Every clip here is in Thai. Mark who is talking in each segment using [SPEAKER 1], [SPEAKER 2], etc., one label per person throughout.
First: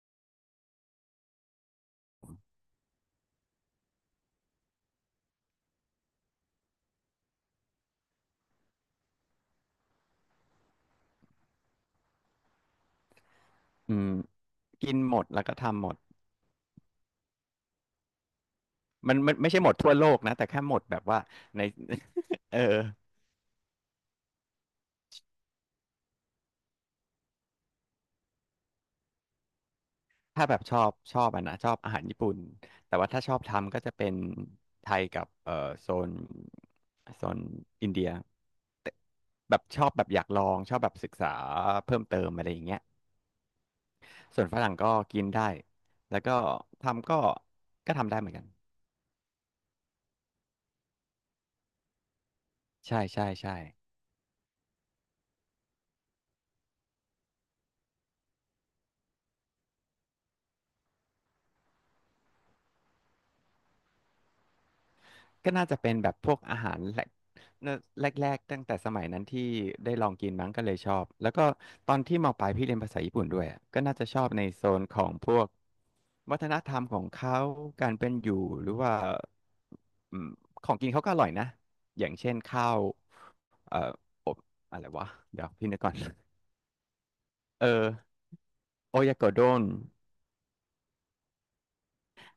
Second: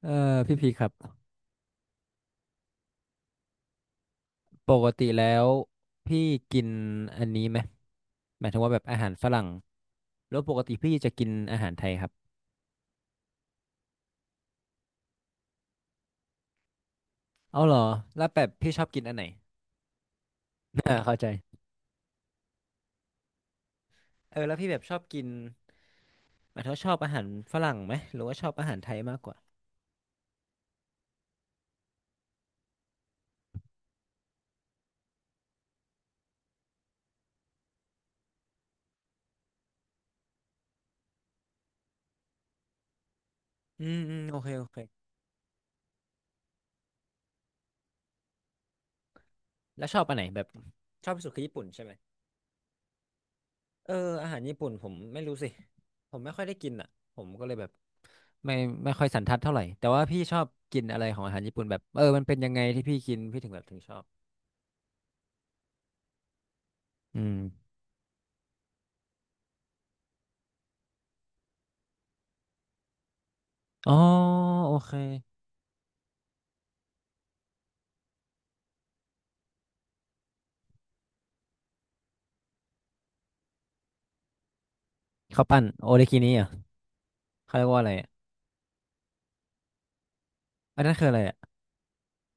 [SPEAKER 1] เออพี่พีครับปกติแล้วพี่กินอันนี้ไหมหมายถึงว่าแบบอาหารฝรั่งแล้วปกติพี่จะกินอาหารไทยครับ
[SPEAKER 2] อืมกินหมดแล้วก็ทำหมด
[SPEAKER 1] เอาเหรอแล้วแบบพี่ชอบกินอั
[SPEAKER 2] มั
[SPEAKER 1] น
[SPEAKER 2] น
[SPEAKER 1] ไหน
[SPEAKER 2] มันไม่ใช่หมดทั่วโลกนะแต่แค่หมด แบบ
[SPEAKER 1] เข้า
[SPEAKER 2] ว่า
[SPEAKER 1] ใจ
[SPEAKER 2] ใน เออ
[SPEAKER 1] แล้วพี่แบบชอบกินหมายถึงว่าชอบอาหารฝรั่งไหมหรือว่าชอบอาหารไทยมากกว่า
[SPEAKER 2] ถ้าแบบชอบอ่ะนะชอบอาหารญี่ปุ่นแต่ว่าถ้าชอบทำก็จะเป็นไทยกับโซนโซนอินเดียแต่แบบชอบแบบอยากลองชอบแบบศึกษาเพิ่มเติมอะไรอย่างเงี้ย
[SPEAKER 1] อืมอืมโอ
[SPEAKER 2] ส่วน
[SPEAKER 1] เค
[SPEAKER 2] ฝ
[SPEAKER 1] โอ
[SPEAKER 2] รั่ง
[SPEAKER 1] เค
[SPEAKER 2] ก็กินได้แล้วก็ทำก็ทำได้เหมือนกัน
[SPEAKER 1] แล้วชอบอันไหนแบบชอบที่สุดคือญี่ปุ่นใช่ไหม
[SPEAKER 2] ใช่ใช่ใช่
[SPEAKER 1] เอออาหารญี่ปุ่นผมไม่รู้สิผมไม่ค่อยได้กินอ่ะผมก็เลยแบบ ไม่ไม่ค่อยสันทัดเท่าไหร่แต่ว่าพี่ชอบกินอะไรของอาหารญี่ปุ่นแบบมันเป็นยังไงที่พี่กินพี่ถึงแบบถึงชอบ
[SPEAKER 2] ก็น่าจะเป็นแบบพวกอาหารแรก
[SPEAKER 1] อืม
[SPEAKER 2] แรกแรกๆตั้งแต่สมัยนั้นที่ได้ลองกินมั้งก็เลยชอบแล้วก็ตอนที่มปลายพี่เรียนภาษาญี่ปุ่นด้วยอะก็
[SPEAKER 1] อ๋อ
[SPEAKER 2] น่าจะชอบในโซ
[SPEAKER 1] โอ
[SPEAKER 2] น
[SPEAKER 1] เค
[SPEAKER 2] ของพวกวัฒนธรรมของเขาการเป็นอยู่หรือว่าอืมของกินเขาก็อร่อยนะอย่างเช่นข้าวเอ่ออบอะไรวะเดี๋
[SPEAKER 1] ข้า
[SPEAKER 2] ย
[SPEAKER 1] ว
[SPEAKER 2] ว
[SPEAKER 1] ปั้น
[SPEAKER 2] พี่นึก
[SPEAKER 1] โอ
[SPEAKER 2] ก่อน
[SPEAKER 1] เลกินี่อ่ะเขาเรี
[SPEAKER 2] เออ
[SPEAKER 1] ยกว่าอะไรอะ
[SPEAKER 2] โอยากโดน
[SPEAKER 1] อันนั้นคืออะไรอ่ะ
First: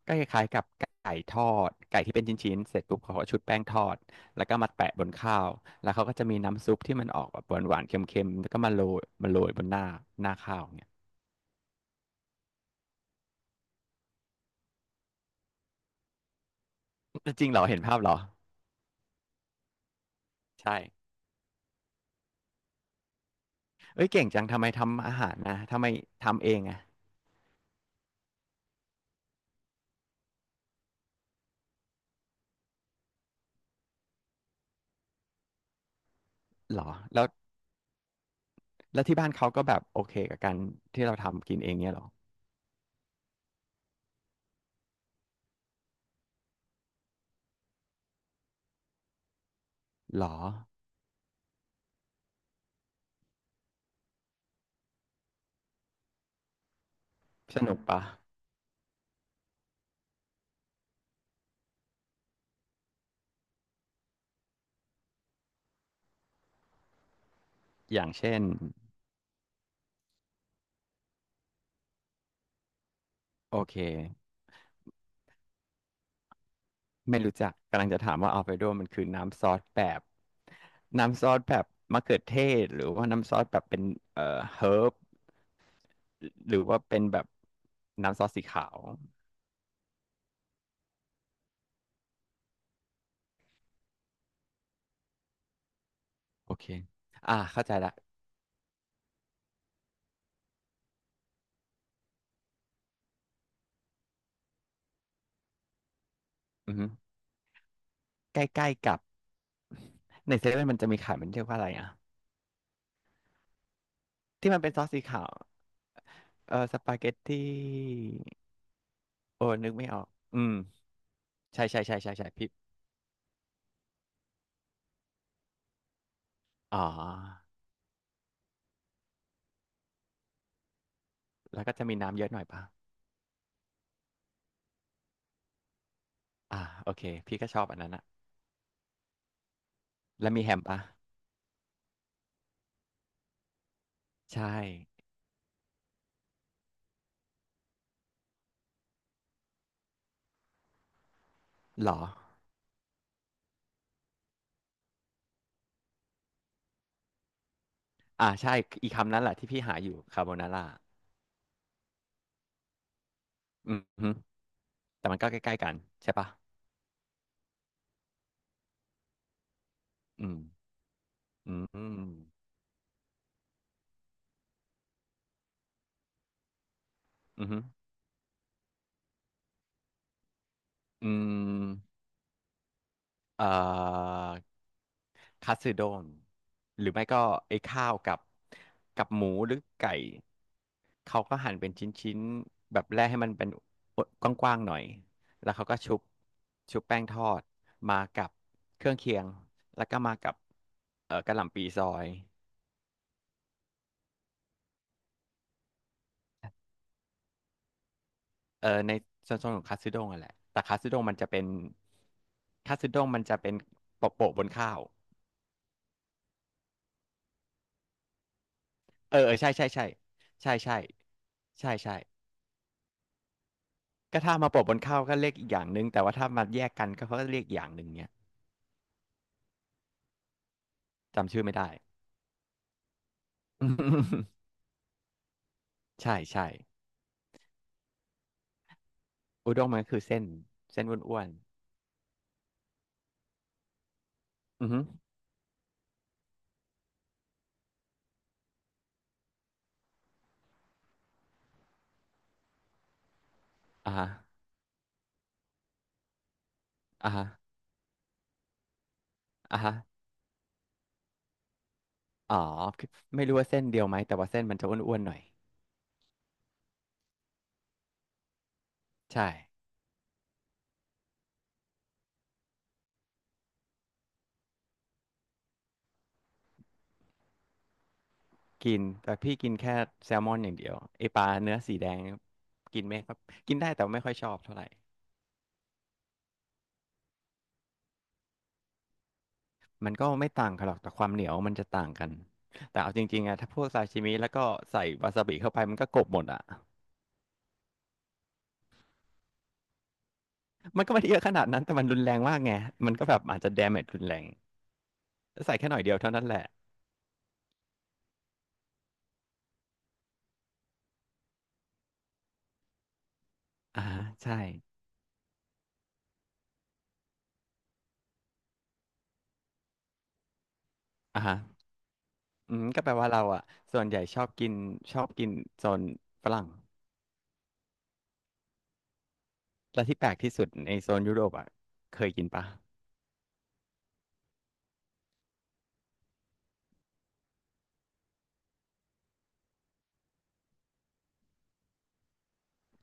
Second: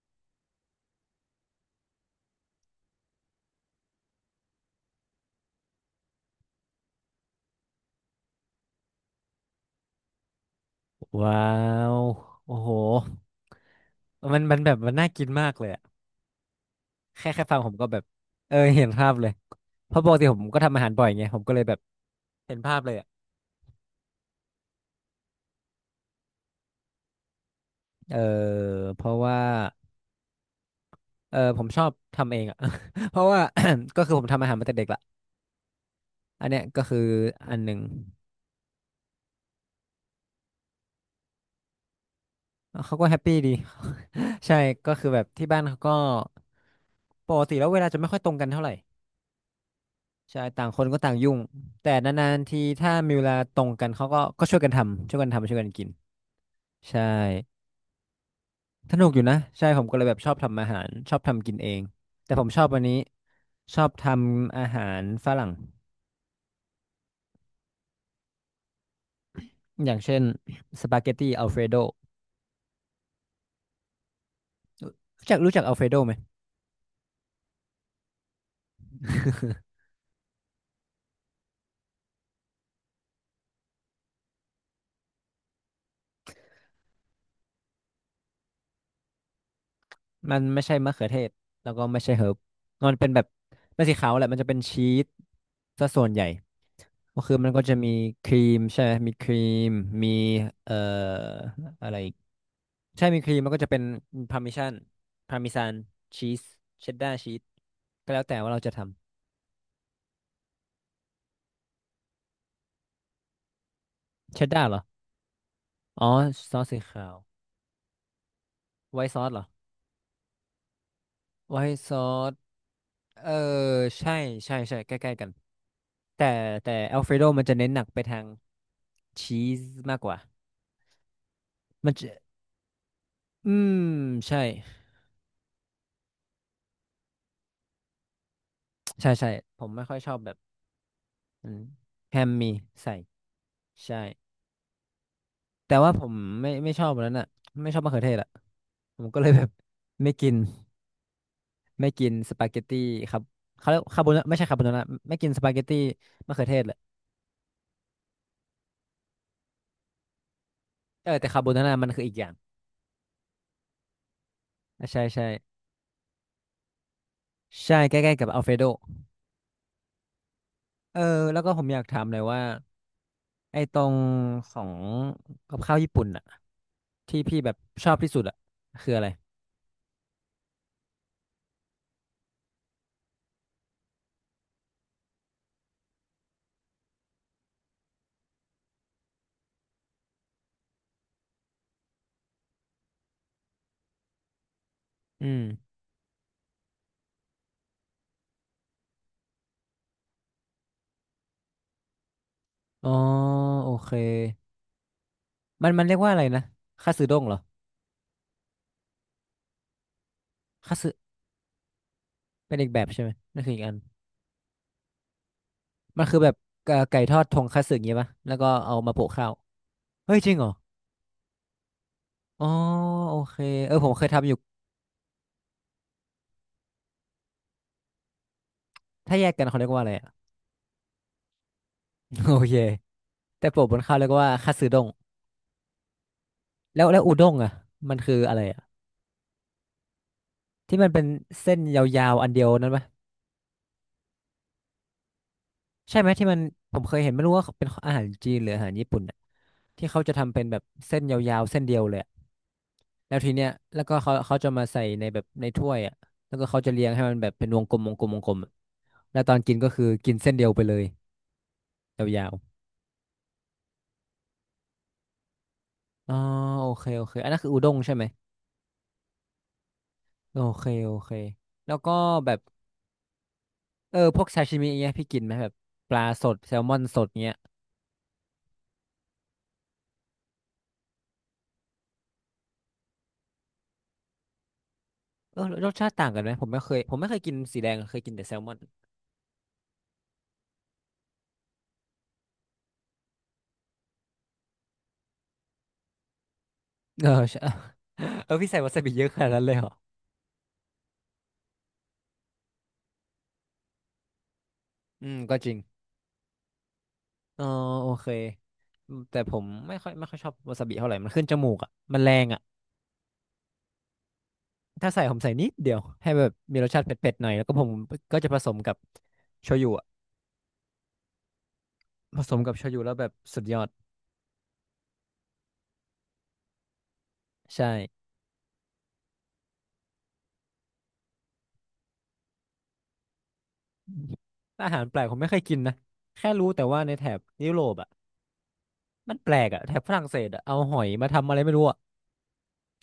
[SPEAKER 2] ก็คล้ายๆกับไก่ทอดไก่ที่เป็นชิ้นๆเสร็จปุ๊บเขาก็ชุบแป้งทอดแล้วก็มาแปะบนข้าวแล้วเขาก็จะมีน้ำซุปที่มันออกแบบหวานๆเค็มๆแล้วก็มาโรยบนหน้าหน้าข้าวเนี่ย
[SPEAKER 1] ว้าวโอ้โหมันแบบมันน่ากินมากเลยอะแค่
[SPEAKER 2] จ
[SPEAKER 1] แค่
[SPEAKER 2] ริง
[SPEAKER 1] ฟั
[SPEAKER 2] เหร
[SPEAKER 1] ง
[SPEAKER 2] อ
[SPEAKER 1] ผม
[SPEAKER 2] เห็น
[SPEAKER 1] ก็
[SPEAKER 2] ภา
[SPEAKER 1] แบ
[SPEAKER 2] พ
[SPEAKER 1] บ
[SPEAKER 2] เหรอ
[SPEAKER 1] เห็นภาพเลยเพราะปกติผมก็ทำ
[SPEAKER 2] ใช่
[SPEAKER 1] อาหารบ่อยไงผมก็เลยแบบเห็นภาพเลยอ่ะ
[SPEAKER 2] เอ้ยเก่งจังทำไมทำอาหารนะทำไมทำเองอะ
[SPEAKER 1] เออเพราะว่าผมชอบทำเองอ่ะ เพราะว่า ก็คือผมทำอาหารมาแต่เด็กละอันเนี้ย
[SPEAKER 2] เหร
[SPEAKER 1] ก็
[SPEAKER 2] อ
[SPEAKER 1] คือ
[SPEAKER 2] แล้ว
[SPEAKER 1] อันหนึ่ง
[SPEAKER 2] แล้วที่บ้านเขาก็แบบโอเคกับการที่เราทำกินเองเนี่ยเหรอ
[SPEAKER 1] เขาก็แฮปปี้ดี ใช่ก็คือแบบที่บ้านเขาก็ปกติแล้วเวลาจะไม่ค่อยตรงกันเท่าไหร่
[SPEAKER 2] หรอ
[SPEAKER 1] ใช่ต่างคนก็ต่างยุ่งแต่นานๆทีถ้ามีเวลาตรงกันเขาก็ช่วยกันทำช่วยกันทำช่วยกันกินใช่
[SPEAKER 2] สนุกปะ
[SPEAKER 1] สนุกอยู่นะใช่ผมก็เลยแบบชอบทำอาหารชอบทำกินเองแต่ผมชอบวันนี้ชอบทำอาหารฝรั่ง
[SPEAKER 2] อย่างเช่น
[SPEAKER 1] อย่างเช่นสปาเกตตีอัลเฟรโด
[SPEAKER 2] โอเค
[SPEAKER 1] รู้จักรู้จักอัลเฟรโดไหม
[SPEAKER 2] ไม่รู้จักกำลังจะถามว่าอัลเฟรโดมันคือน้ำซอสแบบน้ำซอสแบบมะเขือเทศหรือว่าน้ำซอสแบบเป็นเอ่อเฮิร์บหรือว่าเป็นแบบน้ำซอสสีขาว
[SPEAKER 1] มันไม่ใช่มะเขือเทศแล้วก็ไม่ใช่เฮิร์บมันเป็นแบบไม่สีขาวแหละมันจะเป็นชีสซะส่วนใหญ่
[SPEAKER 2] โอเค
[SPEAKER 1] ก็คือ
[SPEAKER 2] อ่า
[SPEAKER 1] มันก็
[SPEAKER 2] เข้าใจ
[SPEAKER 1] จะมี
[SPEAKER 2] ละ
[SPEAKER 1] ครีมใช่ไหมมีครีมมีเอ่ออะไรอีกใช่ มีครีมมันก็จะเป็นพาร์มิชันพาร์มิซานชีส
[SPEAKER 2] อือฮึ
[SPEAKER 1] เชดดาร์ชีสก็แล้วแต่
[SPEAKER 2] ใก
[SPEAKER 1] ว่าเรา
[SPEAKER 2] ล้
[SPEAKER 1] จะท
[SPEAKER 2] ๆกับในเซเว่นมันจะมีขายมันเรียกว่าอะไรอ่ะ
[SPEAKER 1] ำเชด
[SPEAKER 2] ที่มัน
[SPEAKER 1] ดาร์
[SPEAKER 2] เป็น
[SPEAKER 1] เหร
[SPEAKER 2] ซ
[SPEAKER 1] อ
[SPEAKER 2] อสสีขาว
[SPEAKER 1] อ๋อ
[SPEAKER 2] เอ
[SPEAKER 1] ซ
[SPEAKER 2] อ
[SPEAKER 1] อส
[SPEAKER 2] ส
[SPEAKER 1] สี
[SPEAKER 2] ปาเก
[SPEAKER 1] ขาว
[SPEAKER 2] ตตี้
[SPEAKER 1] ไวท์ซอสเหรอ
[SPEAKER 2] โอ้นึกไม่ออกอืม
[SPEAKER 1] ไว
[SPEAKER 2] ใช่
[SPEAKER 1] ท์
[SPEAKER 2] ใช่
[SPEAKER 1] ซ
[SPEAKER 2] ใช่
[SPEAKER 1] อ
[SPEAKER 2] ใช่ใช่
[SPEAKER 1] ส
[SPEAKER 2] พี่
[SPEAKER 1] เออใช่ใช่ใช่ใกล้ๆกัน แต่แต่
[SPEAKER 2] อ๋อ
[SPEAKER 1] อัลเฟรโดมันจะเน้นหนักไปทางชีสมากกว่า
[SPEAKER 2] แล้วก็จะ
[SPEAKER 1] มัน
[SPEAKER 2] มี
[SPEAKER 1] จะ
[SPEAKER 2] น้ำเยอะหน่อยป่ะ
[SPEAKER 1] อืมใช่
[SPEAKER 2] อ่าโอเคพี่ก็ชอบอันนั้นอะ
[SPEAKER 1] ใช่ใช่ผมไม่ค่อยชอบ
[SPEAKER 2] แล้
[SPEAKER 1] แบ
[SPEAKER 2] ว
[SPEAKER 1] บ
[SPEAKER 2] มีแฮมป่ะ
[SPEAKER 1] นั้นแฮมมีใส่ใช่
[SPEAKER 2] ใช่
[SPEAKER 1] แต่ว่าผมไม่ชอบแบบนั้นอ่ะไม่ชอบมะเขือเทศอ่ะผมก็เลยแบบ ไม่กินไม่
[SPEAKER 2] เหรอ
[SPEAKER 1] กินสปาเกตตี้ครับเขาเรียกคาโบนาไม่ใช่คาโบนาร่าไม่กินสปาเกตตี้มะเขือเทศแหละ
[SPEAKER 2] อ่าใช่อีกคำนั้นแหละที่พี่หาอยู่คาโบนาร่า
[SPEAKER 1] แต่คาโบนาร่ามันคืออีกอย่าง
[SPEAKER 2] อืมฮึ
[SPEAKER 1] อ่ะใช่
[SPEAKER 2] แต่มัน
[SPEAKER 1] ใช่
[SPEAKER 2] ก็ใกล้ๆกันใช่ปะ
[SPEAKER 1] ใช่ใกล้ๆกับอัลเฟรโด
[SPEAKER 2] อืม
[SPEAKER 1] เออแล้วก็
[SPEAKER 2] อื
[SPEAKER 1] ผ
[SPEAKER 2] ม
[SPEAKER 1] มอยาก
[SPEAKER 2] อืม
[SPEAKER 1] ถามหน่อยว่า ไอ้ตรงของกับข้าวญี่ปุ่นอะที่พี่
[SPEAKER 2] อืม
[SPEAKER 1] แบบ
[SPEAKER 2] ฮึ
[SPEAKER 1] ชอบที่สุดอะคืออะไร
[SPEAKER 2] อืมเอ่อคัตสึโดน หรือไม่ก็ไอ้ข้าวกับกับหมูหรือไก่ เขาก็หั่นเป็นชิ้นๆแบบแรกให้มันเป็นกว้างๆหน่อย
[SPEAKER 1] อืม
[SPEAKER 2] แล้วเขาก็ชุบแป้งทอดมากับเครื่องเคียง แล้วก็มากับกะหล่ำปีซอย
[SPEAKER 1] อ๋อโอเคมันมันเรียกว่าอะไรนะคัตสึด้งเหรอ
[SPEAKER 2] เออในโซนของคัตสึด้งอะแหละแต่
[SPEAKER 1] คั
[SPEAKER 2] คั
[SPEAKER 1] ต
[SPEAKER 2] ตสึ
[SPEAKER 1] สึ
[SPEAKER 2] ด้งมันจะเป็น
[SPEAKER 1] เป็นอีก
[SPEAKER 2] คัต
[SPEAKER 1] แบบ
[SPEAKER 2] สึ
[SPEAKER 1] ใช่
[SPEAKER 2] ด้
[SPEAKER 1] ไห
[SPEAKER 2] ง
[SPEAKER 1] ม
[SPEAKER 2] มันจะ
[SPEAKER 1] นั่น
[SPEAKER 2] เป็
[SPEAKER 1] คือ
[SPEAKER 2] น
[SPEAKER 1] อีกอัน
[SPEAKER 2] โปะบนข้าว
[SPEAKER 1] มันคือแบบไก่ทอดทงคัตสึอย่างงี้ปะแล้วก็เอามาโปะ
[SPEAKER 2] เออ
[SPEAKER 1] ข้า
[SPEAKER 2] เอ
[SPEAKER 1] ว
[SPEAKER 2] อใช่ใช่ใช่
[SPEAKER 1] เฮ้ยจริงเหรอ
[SPEAKER 2] ใช่ใช่ใช่ใช่
[SPEAKER 1] อ๋อโอเคผมเคย
[SPEAKER 2] ก็
[SPEAKER 1] ทำอ
[SPEAKER 2] ถ้า
[SPEAKER 1] ยู่
[SPEAKER 2] มาโปะบนข้าวก็เรียกอีกอย่างหนึ่งแต่ว่าถ้ามาแยกกันก็เขาก็เรียกอีกอย่างหนึ่งเนี้ย
[SPEAKER 1] ถ้าแยกกันเขาเรียกว่าอะไรอะ
[SPEAKER 2] จำชื่อไม่ได้
[SPEAKER 1] โอเคแต่โปะบนข้าวเรียก ว่าคัตสึด้ง
[SPEAKER 2] ใช่ใช่
[SPEAKER 1] แล้วอุด้งอะมันคืออะไรอะ
[SPEAKER 2] อุด้งมันก็คือเส้น
[SPEAKER 1] ที่
[SPEAKER 2] เส้น
[SPEAKER 1] มันเป็น
[SPEAKER 2] อ้วน
[SPEAKER 1] เส้นยาวๆอันเดียวนั้นปะ
[SPEAKER 2] ๆอือฮึ
[SPEAKER 1] ใช่ไหมที่มันผมเคยเห็นไม่รู้ว่าเป็นอาหารจีนหรืออาหารญี่ปุ่นน่ะที่เขาจะทำเป็นแบบเส้นยาวๆเส้นเดียวเลยอะแล้วทีเนี้ยแล้ว
[SPEAKER 2] อ่า
[SPEAKER 1] ก็
[SPEAKER 2] ฮะ
[SPEAKER 1] เขาจะมาใส่ในแบบในถ้วยอ่ะแล้วก็เขาจะเรียงให้
[SPEAKER 2] อ่า
[SPEAKER 1] มัน
[SPEAKER 2] ฮะ
[SPEAKER 1] แบบเป็นวงกลมวงกลมวงกลมอะแล้วตอนกิน
[SPEAKER 2] อ่า
[SPEAKER 1] ก็
[SPEAKER 2] ฮะ
[SPEAKER 1] คือกินเส้นเดียวไปเลยยาว
[SPEAKER 2] อ๋อคือไม่รู้ว่าเส้นเดียวไหมแต่ว่าเส้นมันจะอ้วนๆหน่อย
[SPEAKER 1] ๆอ๋อโอเคโอเคอันนั้นคืออุด้งใช่ไหม
[SPEAKER 2] ใช่
[SPEAKER 1] โอเคโอเคแล้วก็แบบพวกซาชิมิอย่างเงี้ยพี่กินไหมแบบปลาสดแซลมอนสดเงี้ย
[SPEAKER 2] กินแต่พี่กินแค่แซลมอนอย่างเดียวไอปลาเนื้อสีแดงเนี่ยกินไม่ครับกินได้แต่ไม่ค่อยชอบเท่าไหร่
[SPEAKER 1] รสชาติต่างกันไหมผมไม่เคยผมไม่เคยกินสีแดงอะเคยกินแต่แซลมอน
[SPEAKER 2] มันก็ไม่ต่างกันหรอกแต่ความเหนียวมันจะต่างกันแต่เอาจริงๆอะถ้าพวกซาชิมิแล้วก็ใส่วาซาบิเข้าไปมันก็กลบหมดอะ
[SPEAKER 1] ใช่ พี่ใส่วาซาบิเยอะขนาดนั้นเลยเหรอ
[SPEAKER 2] มันก็ไม่ได้เยอะขนาดนั้นแต่มันรุนแรงมากไงมันก็แบบอาจจะ damage รุนแรง
[SPEAKER 1] อืมก็จริ
[SPEAKER 2] ใส่
[SPEAKER 1] ง
[SPEAKER 2] แค่หน่อยเดียวเท่านั้นแหละ
[SPEAKER 1] อ๋อโอเคอืมแต่ผมไม่ค่อยไม่ค่อยชอบวาซาบิเท่าไหร่มันขึ้นจมูกอ่ะมันแรงอ่ะ
[SPEAKER 2] อ่าฮะใช่
[SPEAKER 1] ถ้าใส่ผมใส่นิดเดียวให้แบบมีรสชาติเผ็ดๆหน่อยแล้วก็ผมก็จะผสมกับโชยุอะ
[SPEAKER 2] อ่าฮะ
[SPEAKER 1] ผสมกั
[SPEAKER 2] อื
[SPEAKER 1] บโช
[SPEAKER 2] ม
[SPEAKER 1] ยุ
[SPEAKER 2] ก็แป
[SPEAKER 1] แล้
[SPEAKER 2] ล
[SPEAKER 1] วแบ
[SPEAKER 2] ว่า
[SPEAKER 1] บ
[SPEAKER 2] เรา
[SPEAKER 1] สุ
[SPEAKER 2] อะ
[SPEAKER 1] ดยอด
[SPEAKER 2] ส่วนใหญ่ชอบกินชอบกินโซนฝรั่ง
[SPEAKER 1] ใช่
[SPEAKER 2] และที่แปลกที่สุดในโซนยุโรปอะเคยกินปะ
[SPEAKER 1] อาหารแปลกผมไม่เคยกินนะแค่รู้แต่ว่าในแถบยุโรปอ่ะมันแปลกอ่ะแถบฝรั่งเศสอ่ะเอาหอยมาทำอะไรไม่รู้อ่ะ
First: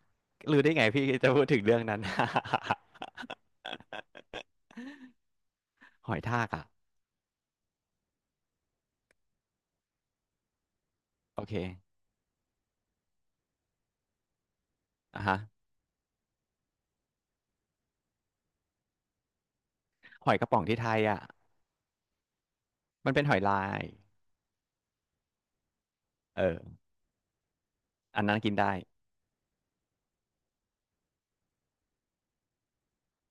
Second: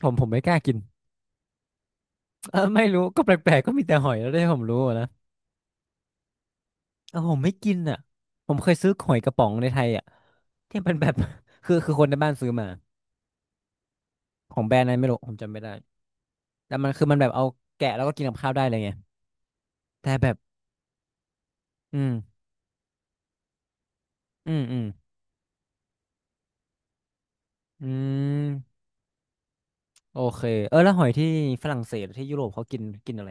[SPEAKER 1] ผมไม่กล้า
[SPEAKER 2] รู้ได้
[SPEAKER 1] กิน
[SPEAKER 2] ไงพี่จะพูดถึงเรื่องนั้น
[SPEAKER 1] ไม่รู้ก็แปลกๆก็มีแต่หอยแล้วได้ผมรู้อะนะ
[SPEAKER 2] หอยทากอ่ะ
[SPEAKER 1] ผมไม่กินอ่ะผมเคยซื้อหอยกระป๋องในไทยอ่ะที่มันแบบ
[SPEAKER 2] โอเค
[SPEAKER 1] คือคนในบ้านซื้อมาของแบรนด์อะไรไม่รู้
[SPEAKER 2] อ่ะ
[SPEAKER 1] ผม
[SPEAKER 2] ฮะ
[SPEAKER 1] จำไม่ได้แต่มันคือมันแบบเอาแกะแล้วก็กินกับข้าวได้เลยไงแต่แบ
[SPEAKER 2] หอ
[SPEAKER 1] บ
[SPEAKER 2] ยกระป๋องที่ไทยอ่ะ
[SPEAKER 1] อืม
[SPEAKER 2] มันเป็นหอยลาย
[SPEAKER 1] อืมอืม
[SPEAKER 2] เออ
[SPEAKER 1] อื
[SPEAKER 2] อันนั้นกินได้
[SPEAKER 1] มโอเคแล้วหอยที่ฝรั่งเศสหรือที่ยุโรปเขากินกินอะไร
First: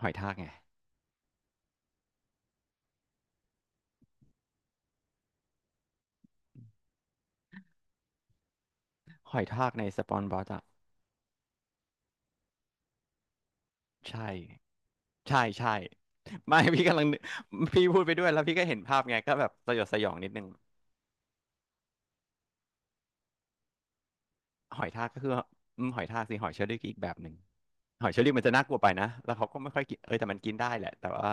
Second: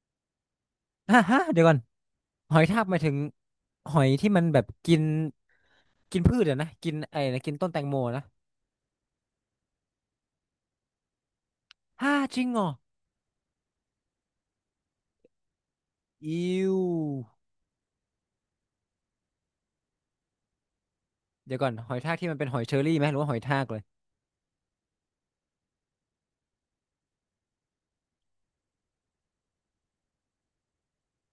[SPEAKER 2] หอยทากไง
[SPEAKER 1] ฮะฮะเดี๋ยวก่อนหอยทากหมายถึงหอยที่มันแบบกินกินพืชอะนะกินไอ้นะกินต้นแตงโมนะ
[SPEAKER 2] หอยทากในสปอนบอสอ่ะ
[SPEAKER 1] ฮ่าจริงเหรอ
[SPEAKER 2] ใช่ใช่ใช่
[SPEAKER 1] อิ
[SPEAKER 2] ไม่
[SPEAKER 1] ว
[SPEAKER 2] พี่กำลังนึกพี่พูดไปด้วยแล้วพี่ก็เห็นภาพไงก็แบบสยดสยองนิดนึง
[SPEAKER 1] เดี๋ยวก่อนหอยทากที่มันเป็นหอยเชอรี่ไหมหรือว่าหอยทากเลย
[SPEAKER 2] หอยทากก็คืออืมหอยทากสิหอยเชอรี่ก็อีกแบบหนึ่งหอยเชอรี่มันจะน่ากลัวไปนะแล้วเขาก็ไม่ค่อยกินเออแต่มันกินได้แหละแต่ว่า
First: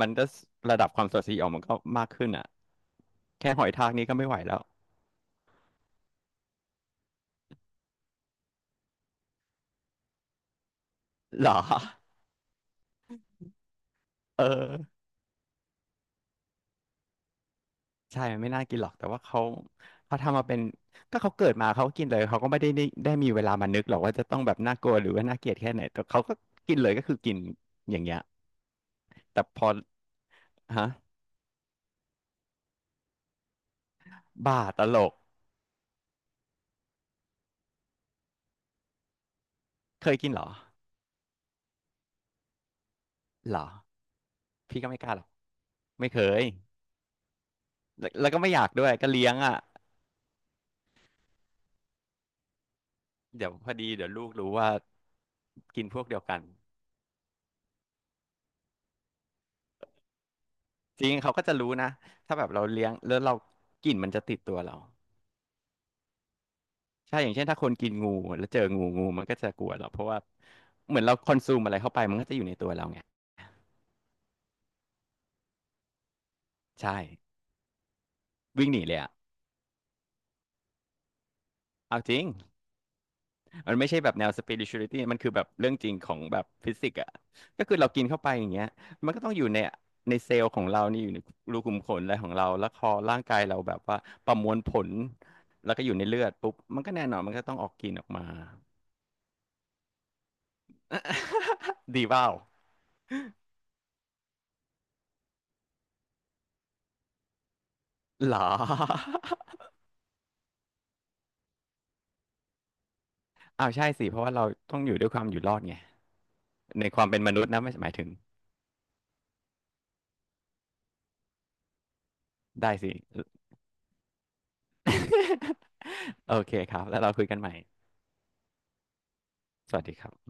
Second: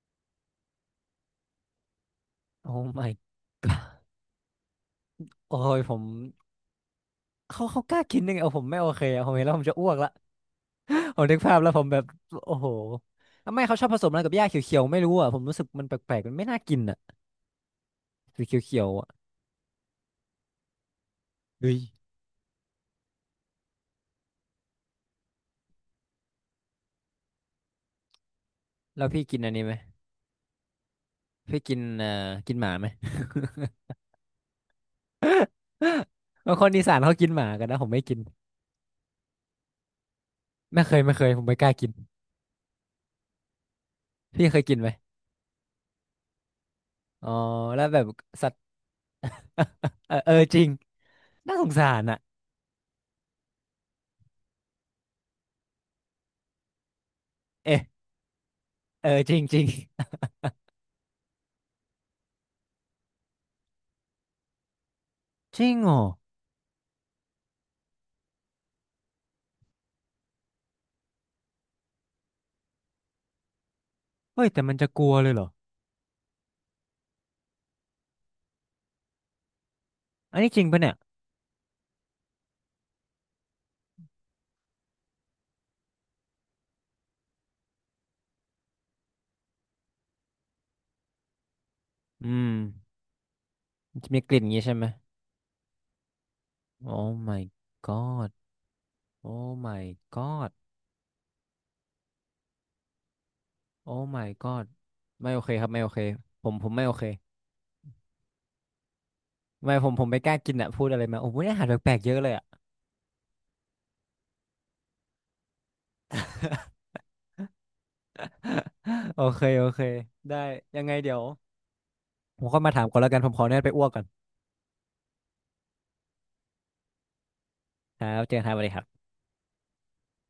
[SPEAKER 2] มันก็ระดับความสดสีออกมันก็มากขึ้นอ่ะ
[SPEAKER 1] โอ้ my
[SPEAKER 2] แค่หอยทากนี้ก็ไม่ไหวแล้ว
[SPEAKER 1] โอ้ยผมเขาเขากล้ากินยังไงเอาผมไม่โอเคอะผมเห็นแล้วผมจะอ้วกละ ผมนึก
[SPEAKER 2] เหรอ
[SPEAKER 1] ภาพแล้วผมแบบโอ้โหทำไมเขาชอบผสมอะไรกับห
[SPEAKER 2] เอ
[SPEAKER 1] ญ้าเขียวๆไม่
[SPEAKER 2] อ
[SPEAKER 1] รู้อ่ะผมรู้สึกมันแปลกๆมันไม่น่ากินอ่ะ
[SPEAKER 2] ใช่มัน
[SPEAKER 1] สี
[SPEAKER 2] ไม่น่ากิน
[SPEAKER 1] เขีย
[SPEAKER 2] หร
[SPEAKER 1] ว
[SPEAKER 2] อก
[SPEAKER 1] ๆ
[SPEAKER 2] แต่
[SPEAKER 1] อ่ะ
[SPEAKER 2] ว่าเขาเขาทำมาเป็นก็เขาเกิดมา
[SPEAKER 1] เฮ้ย
[SPEAKER 2] เขาก็กินเลยเขาก็ไม่ได้มีเวลามานึกหรอกว่าจะต้องแบบน่ากลัวหรือว่าน่าเกลียดแค่ไหนแต่เขาก็กินเลยก็คือกินอย่างเงี้ย
[SPEAKER 1] แล้วพี่กิน
[SPEAKER 2] แต่
[SPEAKER 1] อัน
[SPEAKER 2] พ
[SPEAKER 1] นี้
[SPEAKER 2] อ
[SPEAKER 1] ไหม
[SPEAKER 2] ฮะ
[SPEAKER 1] พี่กินกินหมาไหม
[SPEAKER 2] บ้าตลก
[SPEAKER 1] บางคนอีสานเขากินหมากันนะผมไม่กิน
[SPEAKER 2] เคยกินเหรอ
[SPEAKER 1] ไม่เคยไม่เคยผมไม่กล้ากิน
[SPEAKER 2] เหรอ
[SPEAKER 1] พี่เคยกิน
[SPEAKER 2] พี่
[SPEAKER 1] ไหม
[SPEAKER 2] ก็ไม่กล้าหรอก ไม่เคย
[SPEAKER 1] อ๋อแล้วแบบ
[SPEAKER 2] แล้วแล้วก็
[SPEAKER 1] สั
[SPEAKER 2] ไม่
[SPEAKER 1] ต
[SPEAKER 2] อ
[SPEAKER 1] ว์
[SPEAKER 2] ยากด้วย ก็เลี้ยงอ่ะ
[SPEAKER 1] เออจริงน่าสงสารอ่ะ
[SPEAKER 2] เดี๋ยวพอดีเดี๋ยวลูกรู้ว่ากินพวกเดียวกัน
[SPEAKER 1] เอ๊ะเออจริงจริง
[SPEAKER 2] จริงเขาก็จะรู้นะถ้าแบบเราเลี้ยงแล้วเรากลิ่นมันจะติดตัวเรา
[SPEAKER 1] จริงเหรอ
[SPEAKER 2] ใช่อย่างเช่นถ้าคนกินงูแล้วเจองูงูมันก็จะกลัวเราเพราะว่าเหมือนเราคอนซูมอะไรเข้าไปมันก็จะอยู่ในตัวเราไง
[SPEAKER 1] เฮ้ยแต่มันจะกลัวเลยเหรอ
[SPEAKER 2] ใช่วิ่งหนีเลยอ่ะ
[SPEAKER 1] อันนี้จริงปะเนี่ย
[SPEAKER 2] เอาจริง มันไม่ใช่แบบแนว spirituality มันคือแบบเรื่องจริงของแบบฟิสิกส์อ่ะก็คือเรากินเข้าไปอย่างเงี้ยมันก็ต้องอยู่ในในเซลล์ของเรานี่อยู่ในรูขุมขนอะไรข
[SPEAKER 1] อื
[SPEAKER 2] องเรา
[SPEAKER 1] ม
[SPEAKER 2] แล้วพอร่างกายเราแบบ
[SPEAKER 1] มั
[SPEAKER 2] ว่า
[SPEAKER 1] นจะมี
[SPEAKER 2] ป
[SPEAKER 1] ก
[SPEAKER 2] ระ
[SPEAKER 1] ลิ่น
[SPEAKER 2] มวล
[SPEAKER 1] งี้
[SPEAKER 2] ผ
[SPEAKER 1] ใช่ไหม
[SPEAKER 2] ลแล้วก็อยู่ในเลือดปุ๊บมันก็แน่น
[SPEAKER 1] Oh
[SPEAKER 2] อนมันก็
[SPEAKER 1] my
[SPEAKER 2] ต้องออกกลิ่นออกมา
[SPEAKER 1] god Oh my god
[SPEAKER 2] ดีเปล่า
[SPEAKER 1] Oh my god ไม่โอเคครับไม่โอเคผมไม่โอเค
[SPEAKER 2] เหรอ
[SPEAKER 1] ไม่ผมไม่กล้ากินอะพูดอะไรมาโอ้โหอาหารแปลกๆเยอะเลยอะ
[SPEAKER 2] อ้าวใช่สิ เพราะว่าเราต้องอยู่ด้วยความอยู่รอดไงในความเป็นมนุษย์นะไม่หมายถึง
[SPEAKER 1] โอเคโอเคได้ยังไงเดี๋ยวผมก็มา
[SPEAKER 2] ได้
[SPEAKER 1] ถาม
[SPEAKER 2] สิ
[SPEAKER 1] ก่อนแล้วกันผมขออนุญาตไปอ้วกก่อน
[SPEAKER 2] โอเคครับแล้วเราคุยกันใหม่
[SPEAKER 1] ครับเจอกันครับสวัสดีครับ
[SPEAKER 2] สวัสดีครับ